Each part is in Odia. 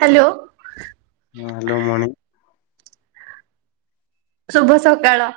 ହ୍ୟାଲୋ ହଁ ହ୍ୟାଲୋ ମଣିଂ। ଶୁଭ ସକାଳ।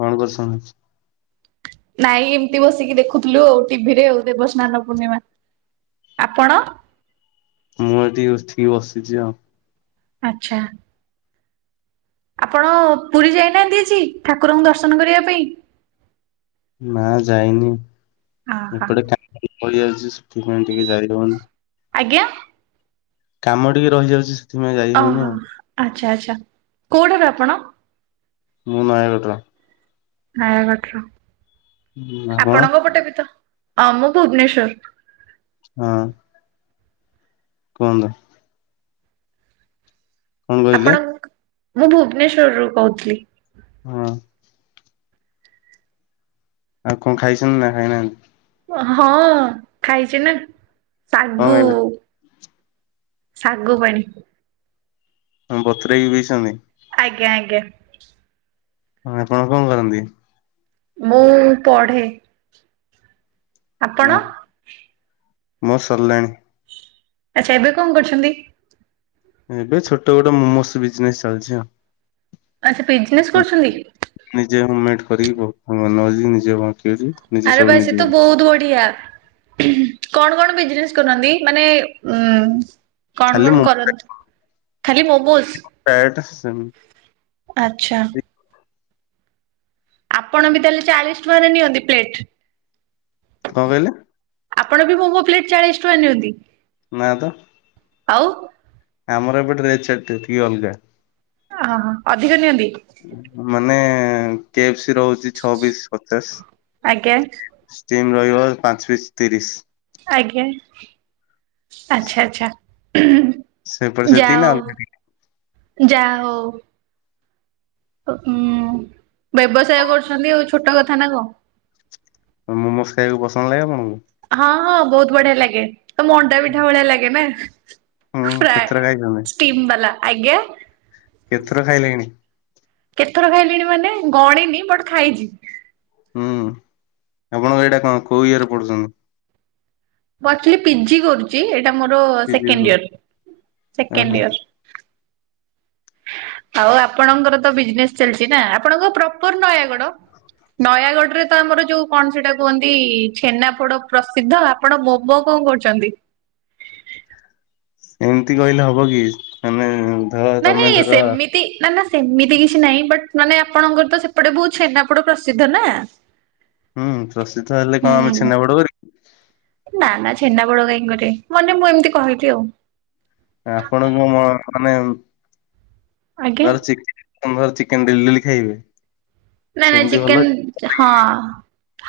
କଣ କରୁଚୁ ସାଙ୍ଗ? ନାଇଁ ଏମତି ବସିକି ଦେଖୁଥିଲୁ ଆଉ ଟିଭିରେ ଆଉ ଦେବସ୍ନାନ ପୂର୍ଣ୍ଣିମା। ଆପଣ? ମୁଁ ଏଠି ଉଠିକି ବସିଛି ଆଉ। ଆଚ୍ଛା। ଆପଣ ପୁରୀ ଯାଇନାହାଁନ୍ତି ଆଜି, ଠାକୁରଙ୍କୁ ଦର୍ଶନ କରିବା ପାଇଁ? ନା ଯାଇନି। ଅହ। ଏପଟେ [unintelligible] ପଳେଇ ଆଇଚି ସେଥିପାଇଁ ଟିକେ ଯାଇ ହଉନି। ଆଜ୍ଞା? କାମ ଟିକେ ରହିଯାଉଛି। ସେଥିପାଇଁ ଯାଇ ହଉନି ଓହୋ। ଆଉ ଆଚ୍ଛା ଆଚ୍ଛା। କୋଉଠାରୁ ଆପଣ? ମୁଁ ନୟାଗଡ଼ର। ନୟାଗଡ଼ର। ହୁଁ, ଆପଣ ଆପଣଙ୍କ ପଟେ ବି ତ ହଁ ମୁଁ ଭୁବନେଶ୍ଵର। ହଁ। କୁହନ୍ତୁ? କଣ ଆପଣ କହିଲେ? ମୁଁ ଭୁବନେଶ୍ଵରରୁ କହୁଥିଲି। ହଁ। ଆଉ କଣ ଖାଇଛନ୍ତି ନା ଖାଇନାହାଁନ୍ତି? ହଁ, ଖାଇଛି ନା କଣ ଶାଗୁ। ଖାଇବେ ଶାଗୁ ପାଣି। କଣ ବତୁରେଇକି ପିଇଛନ୍ତି? ଆଜ୍ଞା ଆଜ୍ଞା। ହଁ ଆପଣ କଣ କରନ୍ତି? ମୁଁ ପଢ଼େ। ଆପଣ? ମୋ ସରିଲାଣି। ଆଚ୍ଛା। ଏବେ କଣ କରୁଛନ୍ତି? ଏବେ ଛୋଟ ଗୋଟେ ମୋମୋସ୍ ବିଜନେସ ଚାଲିଛି ଆଉ। ଆଚ୍ଛା। ବିଜିନେସ୍ କରୁଛନ୍ତି କି? ନିଜେ ହୋମମେଡ୍ କରିକି ମୋମୋ ବନଉଚି ନିଜେ [unintelligible] ନିଜେ ଆରେ ସବୁ ବା ସେ ନିଜେ ତ ବହୁତ ବଢିଆ। କଣ କଣ ବିଜନେସ୍ କରନ୍ତି? ମାନେ ଉମ୍ କଣ ଖାଲି କଣ କରନ୍ତି? ଖାଲି ମୋମୋସ୍? ପ୍ରାୟ ଏଟା ଆଚ୍ଛା। ସେମତି ଆପଣ ବି ତାହେଲେ ଚାଳିଶ ଟଙ୍କାରେ ନିଅନ୍ତି ପ୍ଲେଟ୍? କଣ କହିଲେ? ଆପଣ ବି ମୋମୋ ପ୍ଲେଟ ଚାଳିଶ ଟଙ୍କା ନିଅନ୍ତି? ନା ତ। ଆଉ? ଆମର ଏବେ [unintelligible] ଟିକେ ଅଲଗା। ହଁ ହଁ ହଁ। ଅଧିକ ନିଅନ୍ତି? ମାନେ କେ ଏଫ୍ ସି ରହୁଛି, ଛଅ ପିସ୍ ପଚାଶ ଆଜ୍ଞା। ଷ୍ଟିମ୍ ରହିବ ପାଞ୍ଚ ପିସ୍ ତିରିଶ। ଆଜ୍ଞା। ଆଚ୍ଛା ଆଚ୍ଛା। ସେପଟେ ହୁଁ ସେତିକି ନା ଯାହଉ ଅଲଗା ଯାହଉ। ଓ ଉଁ ବ୍ୟବସାୟ କରୁଛନ୍ତି ଆଉ, ଛୋଟ କଥା ନା କଣ? ଆଉ ମୋମୋସ୍ ଖାଇବାକୁ ପସନ୍ଦ ଲାଗେ ଆପଣଙ୍କୁ? ହଁ ହଁ ବହୁତ ବଢିଆ ଲାଗେ ତ ମଣ୍ଡା ପିଠା ଭଳିଆ ଲାଗେ ନା। ହୁଁ କେତେଥର ଫ୍ରାୟ ଖାଇଛନ୍ତି ଷ୍ଟିମ୍ ବାଲା ।ଆଜ୍ଞା? କେତେଥର ଖାଇଲେଣି? କେତେଥର ଖାଇଲିଣି ମାନେ ଗଣିନି ବଟ୍ ଖାଇଛି। ହୁଁ ଆପଣଙ୍କ ଏଇଟା କଣ କୋଉ ଇଏ ରେ ପଢୁଛନ୍ତି? ମୁଁ ଆକ୍ଚୁଲି ପିଜି କରୁଚି। ଏ ଟା ମୋର ସେକେଣ୍ଡ୍ ଓହୋ ୟିଅର ସେକେଣ୍ଡ୍ ୟିଅର। ଆଉ ଆପଣଙ୍କର ତ ବିଜନେସ୍ ଚାଲିଛି ନା ଆପଣଙ୍କ ପ୍ରପର ନୟାଗଡ? ନୟାଗଡ ରେ ତ ଆମର ଯୋଉ କଣ ସେଟା କୁହନ୍ତି ଛେନାପୋଡ ପ୍ରସିଦ୍ଧ ଆପଣ ମୋମୋ କଣ କଣ କରୁଛନ୍ତି? ଏମିତି କହିଲେ ହବ କି ମାନେ ଧର ନାଇଁ ତମେ ନାଇଁ ଧର ସେମିତି ନା ନା ସେମିତି କିଛି ନାହିଁ ବଟ୍ ମାନେ ଆପଣଙ୍କର ତ ସେପଟେ ବହୁତ ଛେନାପୋଡ ପ୍ରସିଦ୍ଧ ନା? ହୁଁ ପ୍ରସିଦ୍ଧ ହେଲେ କଣ ଆମେ ହୁଁ। ଛେନାପୋଡ କରିବୁ? ବଡ଼ ଗାଈଙ୍କରେ ମନେ ମୁଁ ଏମିତି କହିବି ଆଉ। ଆପଣ ମୁଁ ମାନେ ଆଜ୍ଞା। ଧର ଚି ତମର ଚିକେନ ଡେଲି ଡେଲି ଖାଇବେ? ନାଇଁ ନାଇଁ ସେମିତି ଭଲ ଚିକେନ ହଁ।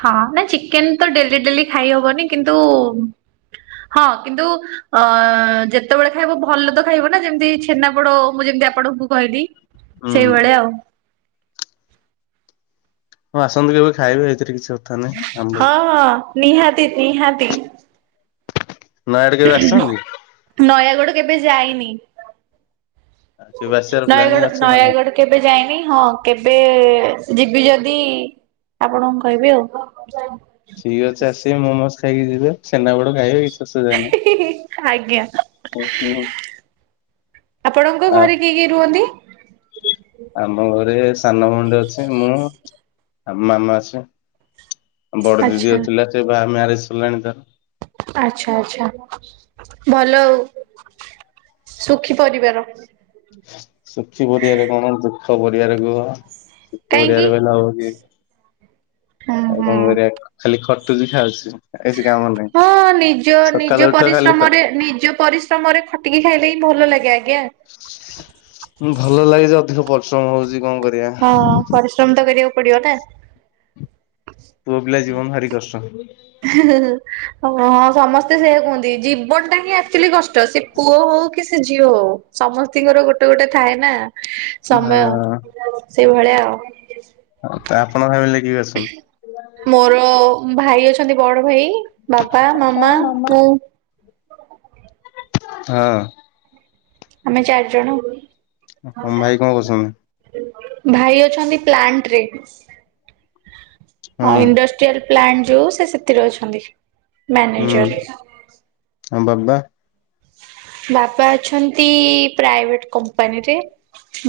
ହଁ ନାଇଁ ଚିକେନ ତ ଡେଲି ଡେଲି ଖାଇ ହବନି। କିନ୍ତୁ ହଁ କିନ୍ତୁ ଅ ଯେତେବେଳେ ଖାଇବ ଭଲ ତ ଖାଇବ ନା ଯେମିତି ଛେନାପୋଡ ମୁଁ ଯେମି ତି ଆପଣଙ୍କୁ କହିଲି ହୁଁ ସେଇଭଳିଆ ଆଉ। ହଁ ଆସନ୍ତୁ କେବେ ଖାଇବେ ଏଥିରେ କିଛି ଅ ହଁ ହଁ ନିହାତି ନିହାତି। ନୟାଗଡ଼ କେବେ ଆସିଛନ୍ତି? ନୟାଗଡ କେବେ ଯାଇନି? କେବେ ଆସିବାର ପ୍ଲାନିଂ ନୟାଗଡ ଅଛି ନା ନାଇଁ? ନୟାଗଡ କେବେ ଯାଇନି ହଁ କେବେ ଯି ବି ଯଦି ଆପଣଙ୍କୁ କହିବି ଆଉ। ଠିକ୍ ଅଛି ଆସିବେ ମୁଁ ମୋମୋସ୍ ଖାଇକି ଯିବେ ଛେନା ପୋଡ଼ ଖାଇବେ କି ସେ ଆଜ୍ଞା। ଜାଣିନି ଆପଣଙ୍କ ଘରେ କିଏ କିଏ ରୁହନ୍ତି? ଆମ ଘରେ ସାନ ଭଉଣୀଟେ ଅଛି ମୁଁ ଆଉ ମାମା ଅଛି। ବଡ ଦିଦି ଆଚ୍ଛା ଅ ଥିଲା ସେ ବାହା ମ୍ୟାରେଜ ସରିଲାଣି ତାର। ଆଚ୍ଛା ଆଚ୍ଛା ଭଲ ଆଉ। ସୁଖୀ ପରିବାର। ସୁଖୀ ପରିବାରେ କଣ ଦୁଃଖ ପରିବାରେ କୁହ? କାହିଁକି? ଓଡିଆରେ କହିଲେ ହବକି ହୁଁ ଆଉ ହୁଁ। କଣ କରିବା ଖାଲି ଖ ବି ଖାଉଛି। ଆଉ କିଛି କାମ ନାହିଁ। ହଁ ନିଜ ସକାଳୁ ନିଜ ଉଠ ଖାଲି ଖଟ ପରିଶ୍ରମରେ ନିଜ ପରିଶ୍ରମରେ ଖଟିକି ଖାଇଲେ ଭଲ ଲାଗେ ଆଜ୍ଞା। ଭଲ ଲାଗେ ଯେ ଅଧିକ ପରିଶ୍ରମ ହଉଛି। କଣ କରିବା ହଁ ପରିଶ୍ରମ ତ କରିବାକୁ ପଡିବ ନା? ପୁଅ ପିଲା ଜୀବନ ଭାରି କଷ୍ଟ। ଓ ହଁ ସମସ୍ତେ ସେଇଆ କୁହନ୍ତି ଜୀବନ ଟା ହିଁ ଆକ୍ଚୁଲି କଷ୍ଟ ସେ ପୁଅ ହଉ କି ସେ ଝିଅ ହଉ ସମସ୍ତିଙ୍କର ଗୋଟେ ଗୋଟେ ଥାଏ ନା। ସମୟ ସେଇଭଳିଆ ଆଉ। ହଁ ତ ଆପଣ ଭାବିଲେ କି ମୋର ଭାଇ ଅଛନ୍ତି ବଡ ଭାଇ। ବାପା, ମାମା, ମୁଁ। ହଁ। ଆମେ ଚାରି ଜଣ ଆଉ। ତମ ଭାଇ କଣ କରୁଛନ୍ତି? ଭାଇ ଅଛନ୍ତି ପ୍ଲାଣ୍ଟ ରେ ହଁ ହଁ ଇଣ୍ଡଷ୍ଟ୍ରିଆଲ୍ ପ୍ଲାଣ୍ଟ। ଯୋଉ ସେ ସେଥିରେ ଅଛନ୍ତି ହୁଁ ମ୍ୟାନେଜର। ଆଉ ବାବା ବାପା ଅଛନ୍ତି ପ୍ରାଇଭେଟ କମ୍ପାନୀରେ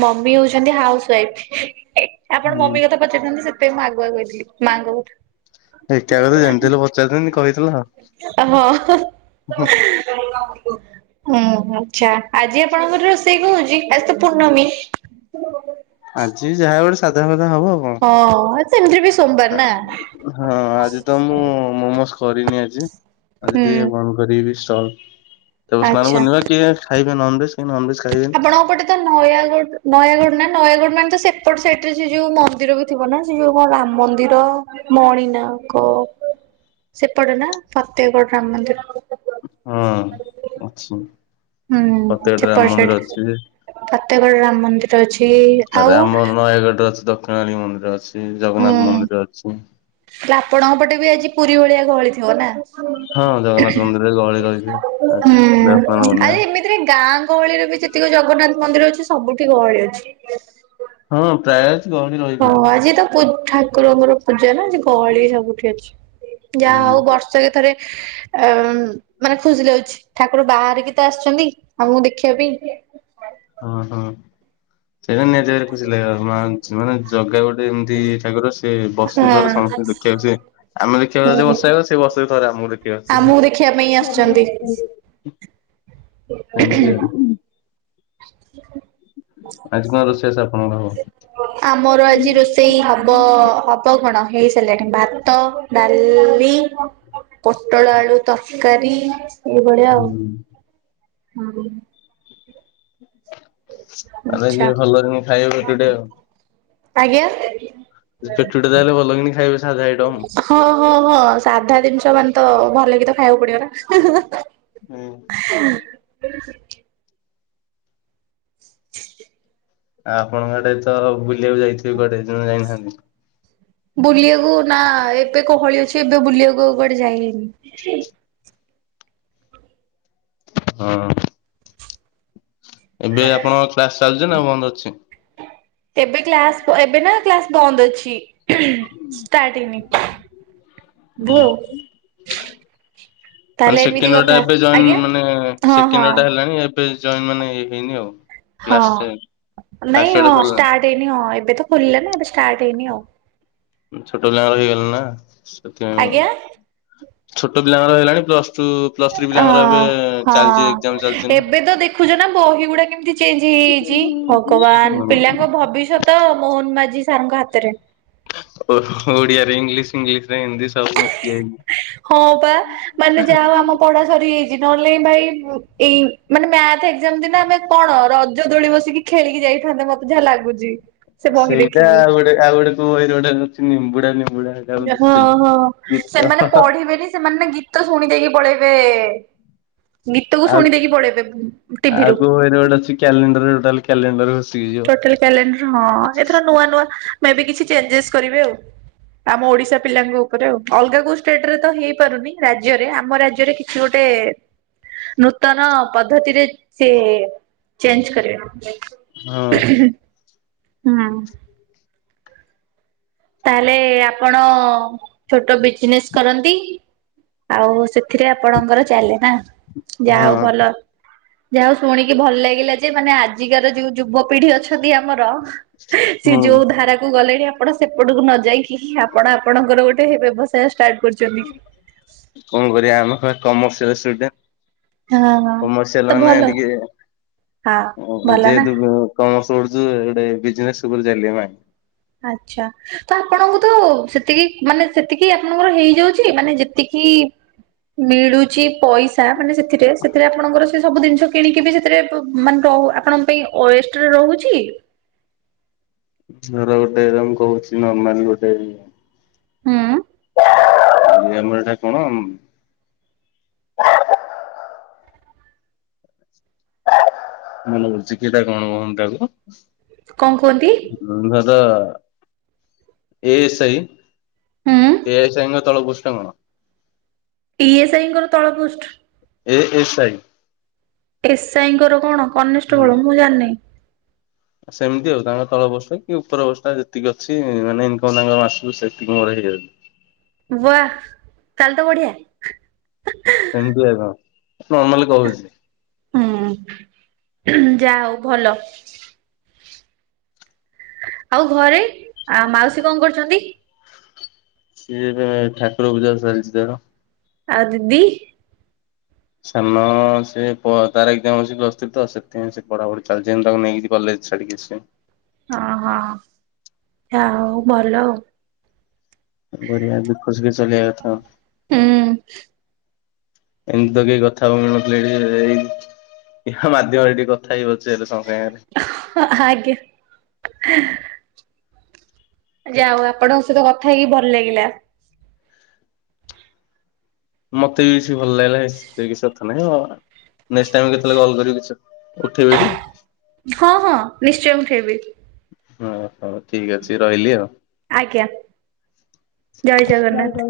ମମି ହଉଛନ୍ତି ହାଉସ ୱାଇଫ୍। ଆପଣ ହୁଁ ମମି କଥା ପଚାରିଥାନ୍ତେ ସେଥିପାଇଁ ମୁଁ ଆଗୁଆ କହିଦେଲି ମାଆଙ୍କ ଏକା କଥା ଜେମିତି ହେଲେ ପଚାରିଥାନ୍ତି କହିଦେଲ ହଁ। ଆଉ। ଓ ହୋ ଆଛା ଆଜି ଆପଣଙ୍କର ରୋସେ ସେଇ କହୁଛି ଆଜି ତ ପୂର୍ଣ୍ଣମୀ। ଆଜି ବି ଯାହା ଗୋଟେ ସାଧା ମାଧା ହବ ଆଉ କଣ? ହଁ ସେମିତିରେ ବି ସୋମବାର ନା ହଁ ଆଜି ତ ମୁଁ ମୋମୋଜ କରିନି ଆଜି। ଆଜି ହୁଁ ଟିକେ ବନ୍ଦ କରିବି ଷ୍ଟଲ ତାପରେ ସ୍ନାନ ପୂର୍ଣ୍ଣିମା କିଏ ଖାଇବେ ନନଭେଜ୍ କି ନନଭେଜ ଖାଇବେନି। ଆପଣଙ୍କପଟେ ତ ନୟାଗଡ ନୟାଗଡ ନା ନୟାଗଡ ମାନେ ତ ସେପଟ ସେଇଟ୍ ରେ ସେ ଯୋଉ ମନ୍ଦିର ବି ଥିବ ନା ସେ ଯୋଉ କଣ ରାମ ମନ୍ଦିର ମଣିନାଆକ ସେପଟେ ନା ପ୍ରତ୍ୟେକ ଗଡ ରାମ ମନ୍ଦିର। ହଁ ଅଛି ହୁଁ ଫତେଗଡ [unintelligible] ରାମ ମନ୍ଦିର ଅଛି ଯେ ପ୍ରତ୍ୟେକଡ ରାମ ମନ୍ଦିର ଅଛି ତାପରେ ହାଉ ଆମ ଅଛି ନୟାଗଡ଼ରେ ଦକ୍ଷିଣାଳୀ ମନ୍ଦିର ଅଛି ଜଗନ୍ନାଥ ମନ୍ଦିର ଅଛି। ହେଲେ ଆପଣଙ୍କ ପଟେ [unintelligible] ଭଳିଆ ଗହଳି ଥିବ ନା? ହଁ ଜଗନ୍ନାଥ ମନ୍ଦିରରେ ଗହଳି ରହିବେ ଆଜି ହୁଁ ଦେବସ୍ନାନ ପୂର୍ଣ୍ଣିମା। ଆରେ ଏମିତିରେ ଗାଁ ଗହଳିରେ ବି ଯେତିକି ଜଗନ୍ନାଥ ମନ୍ଦିର ଅଛି ସବୁଠି ଗହଳି ଅଛି। ହଁ ପ୍ରାୟ ଅଛି ଗହଳି ହଁ ରହିବ। ଆଜି ତ ଠାକୁରଙ୍କର ପୂଜା ନା ଗହଳି ସବୁଠି ଅଛି ଯାହା ହୁଁ ହଉ ବର୍ଷକେ ଥରେ [inaudible] ଅ ମାନେ ଖୁସି ଲାଉଛି ଠାକୁର ବାହାରିକି ତ ଆସିଛନ୍ତି ଆମକୁ ଦେଖିବା ପାଇଁ। ହଁ ହଁ ସେଇପା [unintelligible] ଏମିତି ଠାକୁର ସେ ବର୍ଷକୁ ହଁ ଥରେ ସମସ୍ତେ ଦେଖିବାକୁ ଚାହିବେ ଆମେ ଦେଖିବାକୁ ହୁଁ ବର୍ଷେ ହେ ସେ ବର୍ଷକୁ ଥରେ ଆମ ତମର ଗୋଟେ କିଏ ଆସିଛି ହାରି? ଆମକୁ ଦେଖିବା ପାଇଁ ଆସିଛନ୍ତି। ଏମଟି ଆଉ [inaudible] ଆଜି କଣ ରୋଷେଇବାସ ଆପଣଙ୍କର ହବ? ଆମର ଆଜି ରୋଷେଇ ହବ ହବ କଣ? ହେଇ ସାରିଲାଣି ଭାତ ଡ଼ାଲି। ପୋଟଳ ଆଳୁ ତରକାରୀ। ସେଇ ବଳିଆ ଆଉ ହୁଁ ହ ଆମେ ଆଚ୍ଛା ଯଦି ଭଲ ରେ ଖାଇବା ପେଟକୁ ଟିକେ ଆଉ ଆଜ୍ଞା। ପେଟ ଟା ତାହେଲେ ଭଲ କିନି ଖାଇବେ ସାଧା ଆଇଟମ୍। ହଁ ହଁ ହଁ ସାଧା ଜିନିଷ ମାନେ ତ ଭଲ କି ତ ଖାଇବାକୁ ପଡ଼ିବ ନା। ହୁଁ। [inaudible] ଆ ଆପଣଙ୍କ ଆଡେ ତ ବୁଲିବାକୁ ଯାଇଥିବେ କୁଆଡେ ଜମ୍ହା ଯାଇନାହାନ୍ତି? ବୁଲିବାକୁ ନା ଏବେ ଗହଳି ଅଛି ଏବେ ବୁଲିବାକୁ କୁଆଡ଼େ ଯାଇନି। ହଁ ଏବେ ଆପଣଙ୍କ କ୍ଲାସ ଚାଲିଛି ନା ବନ୍ଦ ଅଛି? ଏବେ କ୍ଲାସ ଏବେ ନା କ୍ଲାସ ବନ୍ଦ ଅଛି। ଟି ଷ୍ଟାର୍ଟ ହେଇନି ଭୁ ଆଉ। ମାନେ ତାହେଲେ ସେକେଣ୍ଡ ଏମିତି ଇୟର ଟା କଥା ଏବେ ଜଏନ୍ ଆଜ୍ଞା ମାନେ ହଁ ସେକେଣ୍ଡ ହଁ। ଇୟର ଟା ହେଲାଣି ଏବେ ଜଏନ୍ ମାନେ ହେଇନି ଆଉ। ହଁ କ୍ଲାସ ଫାଷ୍ଟ ନାଇଁ ଇୟର ଟା ହଁ ସରିଲାଣି ଷ୍ଟାର୍ଟ ହେଇନି ହଁ ଏବେ ତ ଖୋଲିଲା ନା ଏବେ ଷ୍ଟା ହେଇନି ଆଉ। ଛୋଟ ପିଲାଙ୍କର ହେଇଗଲାଣି ନା ଆଜ୍ଞା। ସେଥିପାଇଁ ଛୋଟ ପିଲାଙ୍କର ହେଲାଣି ପ୍ଲସ୍ ହଁ ଏକ୍ଜାମ ହଁ ଚାଲିଛି ନା। ଏବେ ତ ଦେଖୁଛ ନା ବହି ଗୁଡ଼ା କେମିତି ଚେଞ୍ଜ ହେଇ ହେଇଛି ଭଗବାନ ପିଲାଙ୍କ ଭବିଷ୍ୟତ ମୋହନ ମାଝି ସାରଙ୍କ ହାତରେ। ଓ ଓଡିଆରେ ଇଂଲିଶ ଇଂଲିଶରେ ହିନ୍ଦୀ ସବୁ ମିଶିଯାଇଚି। ହଁ ପା ମାନେ ଯାହା ଆମ ପଢା ସରିଯାଇଛି ନହେଲେ ଭାଇ ଏଇ ମାନେ ମ୍ୟା ଏକ୍ସଜାମ ଦିନ ଆମେ କଣ ରଜ ଦୋଳି ବସିକି ଖେଳିକି ଯାଇଥାନ୍ତେ ମତେ ଯାହା ଲାଗୁଛି। ସେ ବହି ସେଇଟା ଦେଖିକି। ଆଉ ଗୋଟେ ଆଉ ଗୋଟେ କୁହ ଗୋଟେ ଅଛି ନିମ୍ବୁଡ଼ା ନିମ୍ବୁ ହଁ ହଁ ସେମାନେ ପଢ଼ିବେନି ସେମାନେ ଗୀତ ଶୁଣି ଦେଇକି ପଳେଇବେ। ଗୀତକୁ ଶୁଣି ଆଉ ଦେଇକି ପଳେଇବେ ଟିଭିରୁ ଆଉ କଉ ହେଇଟି ଗୋଟେ ଅଛି କ୍ୟାଲେଣ୍ଡରୋଟା କ୍ୟାଲେଣ୍ଡର ଅ ଟୋଟାଲି କ୍ୟାଲେଣ୍ଡର ହଁ ଏଥର ନୂଆ ନୂଆ ମେ ବି କିଛି ଚେଞ୍ଜେସ୍ କରିବେ ଆଉ। ଆମ ଓଡିଶା ପିଲାଙ୍କ ଉପରେ ଆଉ ଅଲଗା କୋଉ ଷ୍ଟେଟ ରେ ତ ହେଇପାରୁନି ରାଜ୍ୟରେ ଆମ ରାଜ୍ୟରେ କିଛି ଗୋଟେ ଟେ ନୂତନ ପଦ୍ଧତିରେ ସେ ଚେଞ୍ଜ କରିବେ। ହଁ। ହୁଁ। ତାହେଲେ ଆପଣ ଛୋଟ ବିଜନେସ୍ କରନ୍ତି ଆଉ ସେ ଏଥିରେ ଆପଣଙ୍କର ଚାଲେ ନା ଯା ହଁ ହଉ ଭଲ। ଯାହାଉ ଶୁଣିକି ଭଲ ଲାଗିଲା ଯେ ମାନେ ଆଜିକାର ଯୋଉ ଯୁବପିଢ଼ି ଅଛନ୍ତି ଆ ଆମର ସେ ହୁଁ ଯୋଉ ଧାରାକୁ ଗଲେଣି। ଆପଣ ସେପଟକୁ ନ ଯାଇକି ଆପଣ ଆପଣଙ୍କର ଗୋଟେ ବ୍ୟବସାୟ ଷ୍ଟା କଣ କରିବା ଆମ କମସିଆଟ ସେଇଟା ହଁ ହଁ କମର୍ସିଆଲ ତ ମାନେ ଭଲ ଟିକେ ହଁ ଭଲ ନା। ଯେହେତୁ ଉ କମ ପଢ଼ୁଛୁ ଏଇ ବିଜିନେସ ଉପରେ ଚାଲିବ ନା ଆଚ୍ଛା ତ ଆପଣଙ୍କୁ ତ ସେତିକି ମାନେ ସେତିକି ଆପଣଙ୍କର ହେଇଯାଉଛି ମାନେ ଯେତିକି କି? ମିଳୁଛି ପଇସା ମାନେ ସେଥିରେ ସେଥିରେ ଆପଣଙ୍କର ସେ ସବୁ ଜିନିଷ କିଣିକି ବି ସେଥିରେ ମାନେ କହୁ ଆପଣଙ୍କ ପାଇଁ ଓଏଷ୍ଟରେ ରହୁଛି ତର ଗୋଟେ ମୁ କହୁଛି ନର୍ମାଲ ଗୋଟେ ହୁଁ। ଆମର ଏଟା କଣ? ମନେ କରୁଛି କିଟା କଣ ହୁଅନ୍ତା କ କଣ କୁହନ୍ତି ହେଟା ଉଁ ଏ ସାଇ ହୁଁ ସିଏ [unintelligible] ତଳ ପୁଷ୍ଟ କଣ? ଇଏସ୍ଆଇଙ୍କର ତଳ post. A S I. SI ଙ୍କର କଣ ହୁଁ କନେଷ୍ଟବଳ ମୁଁ ଜାଣିନି। ସେମିତି ଆଉ ତାଙ୍କ ତଳପୋଷ୍ଟ କି ଉପରପୋଷ୍ଟ ଯେତିକି ଅଛି। ମାନେ ଇନକମ ତାଙ୍କର ମାସକୁ ସେତିକି ମୋର ହେଇ ଦିଆଯାଉଛି। ବା ତାହେଲେ ତ ବଢିଆ। ସେମିତି କା ମୁଁ ନର୍ମାଲରେ କହୁଛି। ହୁଁ ଯା ହଉ ଭଲ। ଆଉ ଘରେ ଆ ମାଉସୀ କଣ କରୁଛନ୍ତି? ସିଏ ଏବେ ଠାକୁର ପୂଜା ଚାଲିଛି ତାର। ଆଉ ଦିଦି? ସାନ ସେ ତାର ଏକ୍ସାମ ଅଛି ପ୍ଲସ ଥ୍ରୀ ତ ସେଥିପାଇଁ ପଢ଼ାପଢ଼ି ଚାଲିଛି। ମୁଁ ତାକୁ ନେଇକି କଲେଜ୍ ଛାଡିକି ଆସିବି। ହଁ ହଁ ହଉ ଭଲ ଆଉ। ବଢିଆ ଦୁଃଖ ସୁଖେ ଚଲେଇଆ କଥା ଆଉ। ହୁଁ ଏମିତି ତ କେହି କଥା ହେବାକୁ ମିଳୁନଥିଲେ ଏଇଠି। ଇଏ ମାଧ୍ୟମରେ ଟିକେ କଥା ହେଇ ପାରୁଛେ ହେଲେ ସମସ୍ ଅଜ୍ଞା। ଯା ଆଉ ଆପଣଙ୍କ ସହିତ କଥା ହେଇକି ଭଲ ଲାଗିଲା। ମତେ ବି ବେଶି ଭଲ ଲାଗିଲା କିଛି କଥା ନାହିଁ। ନେକ୍ସଟ୍ ଟାଇମ୍ କେତେବେଳେ କଲ କରିବି। ଉଠେଇବି ଟି? ହଁ ହଁ ନିଶ୍ଚୟ ଉଠେଇବି। ଓ ହଉ ଠିକ ଅଛି ରହିଲି ଆଉ। ଆଜ୍ଞା। ଜୟ ଜଗନ୍ନାଥ।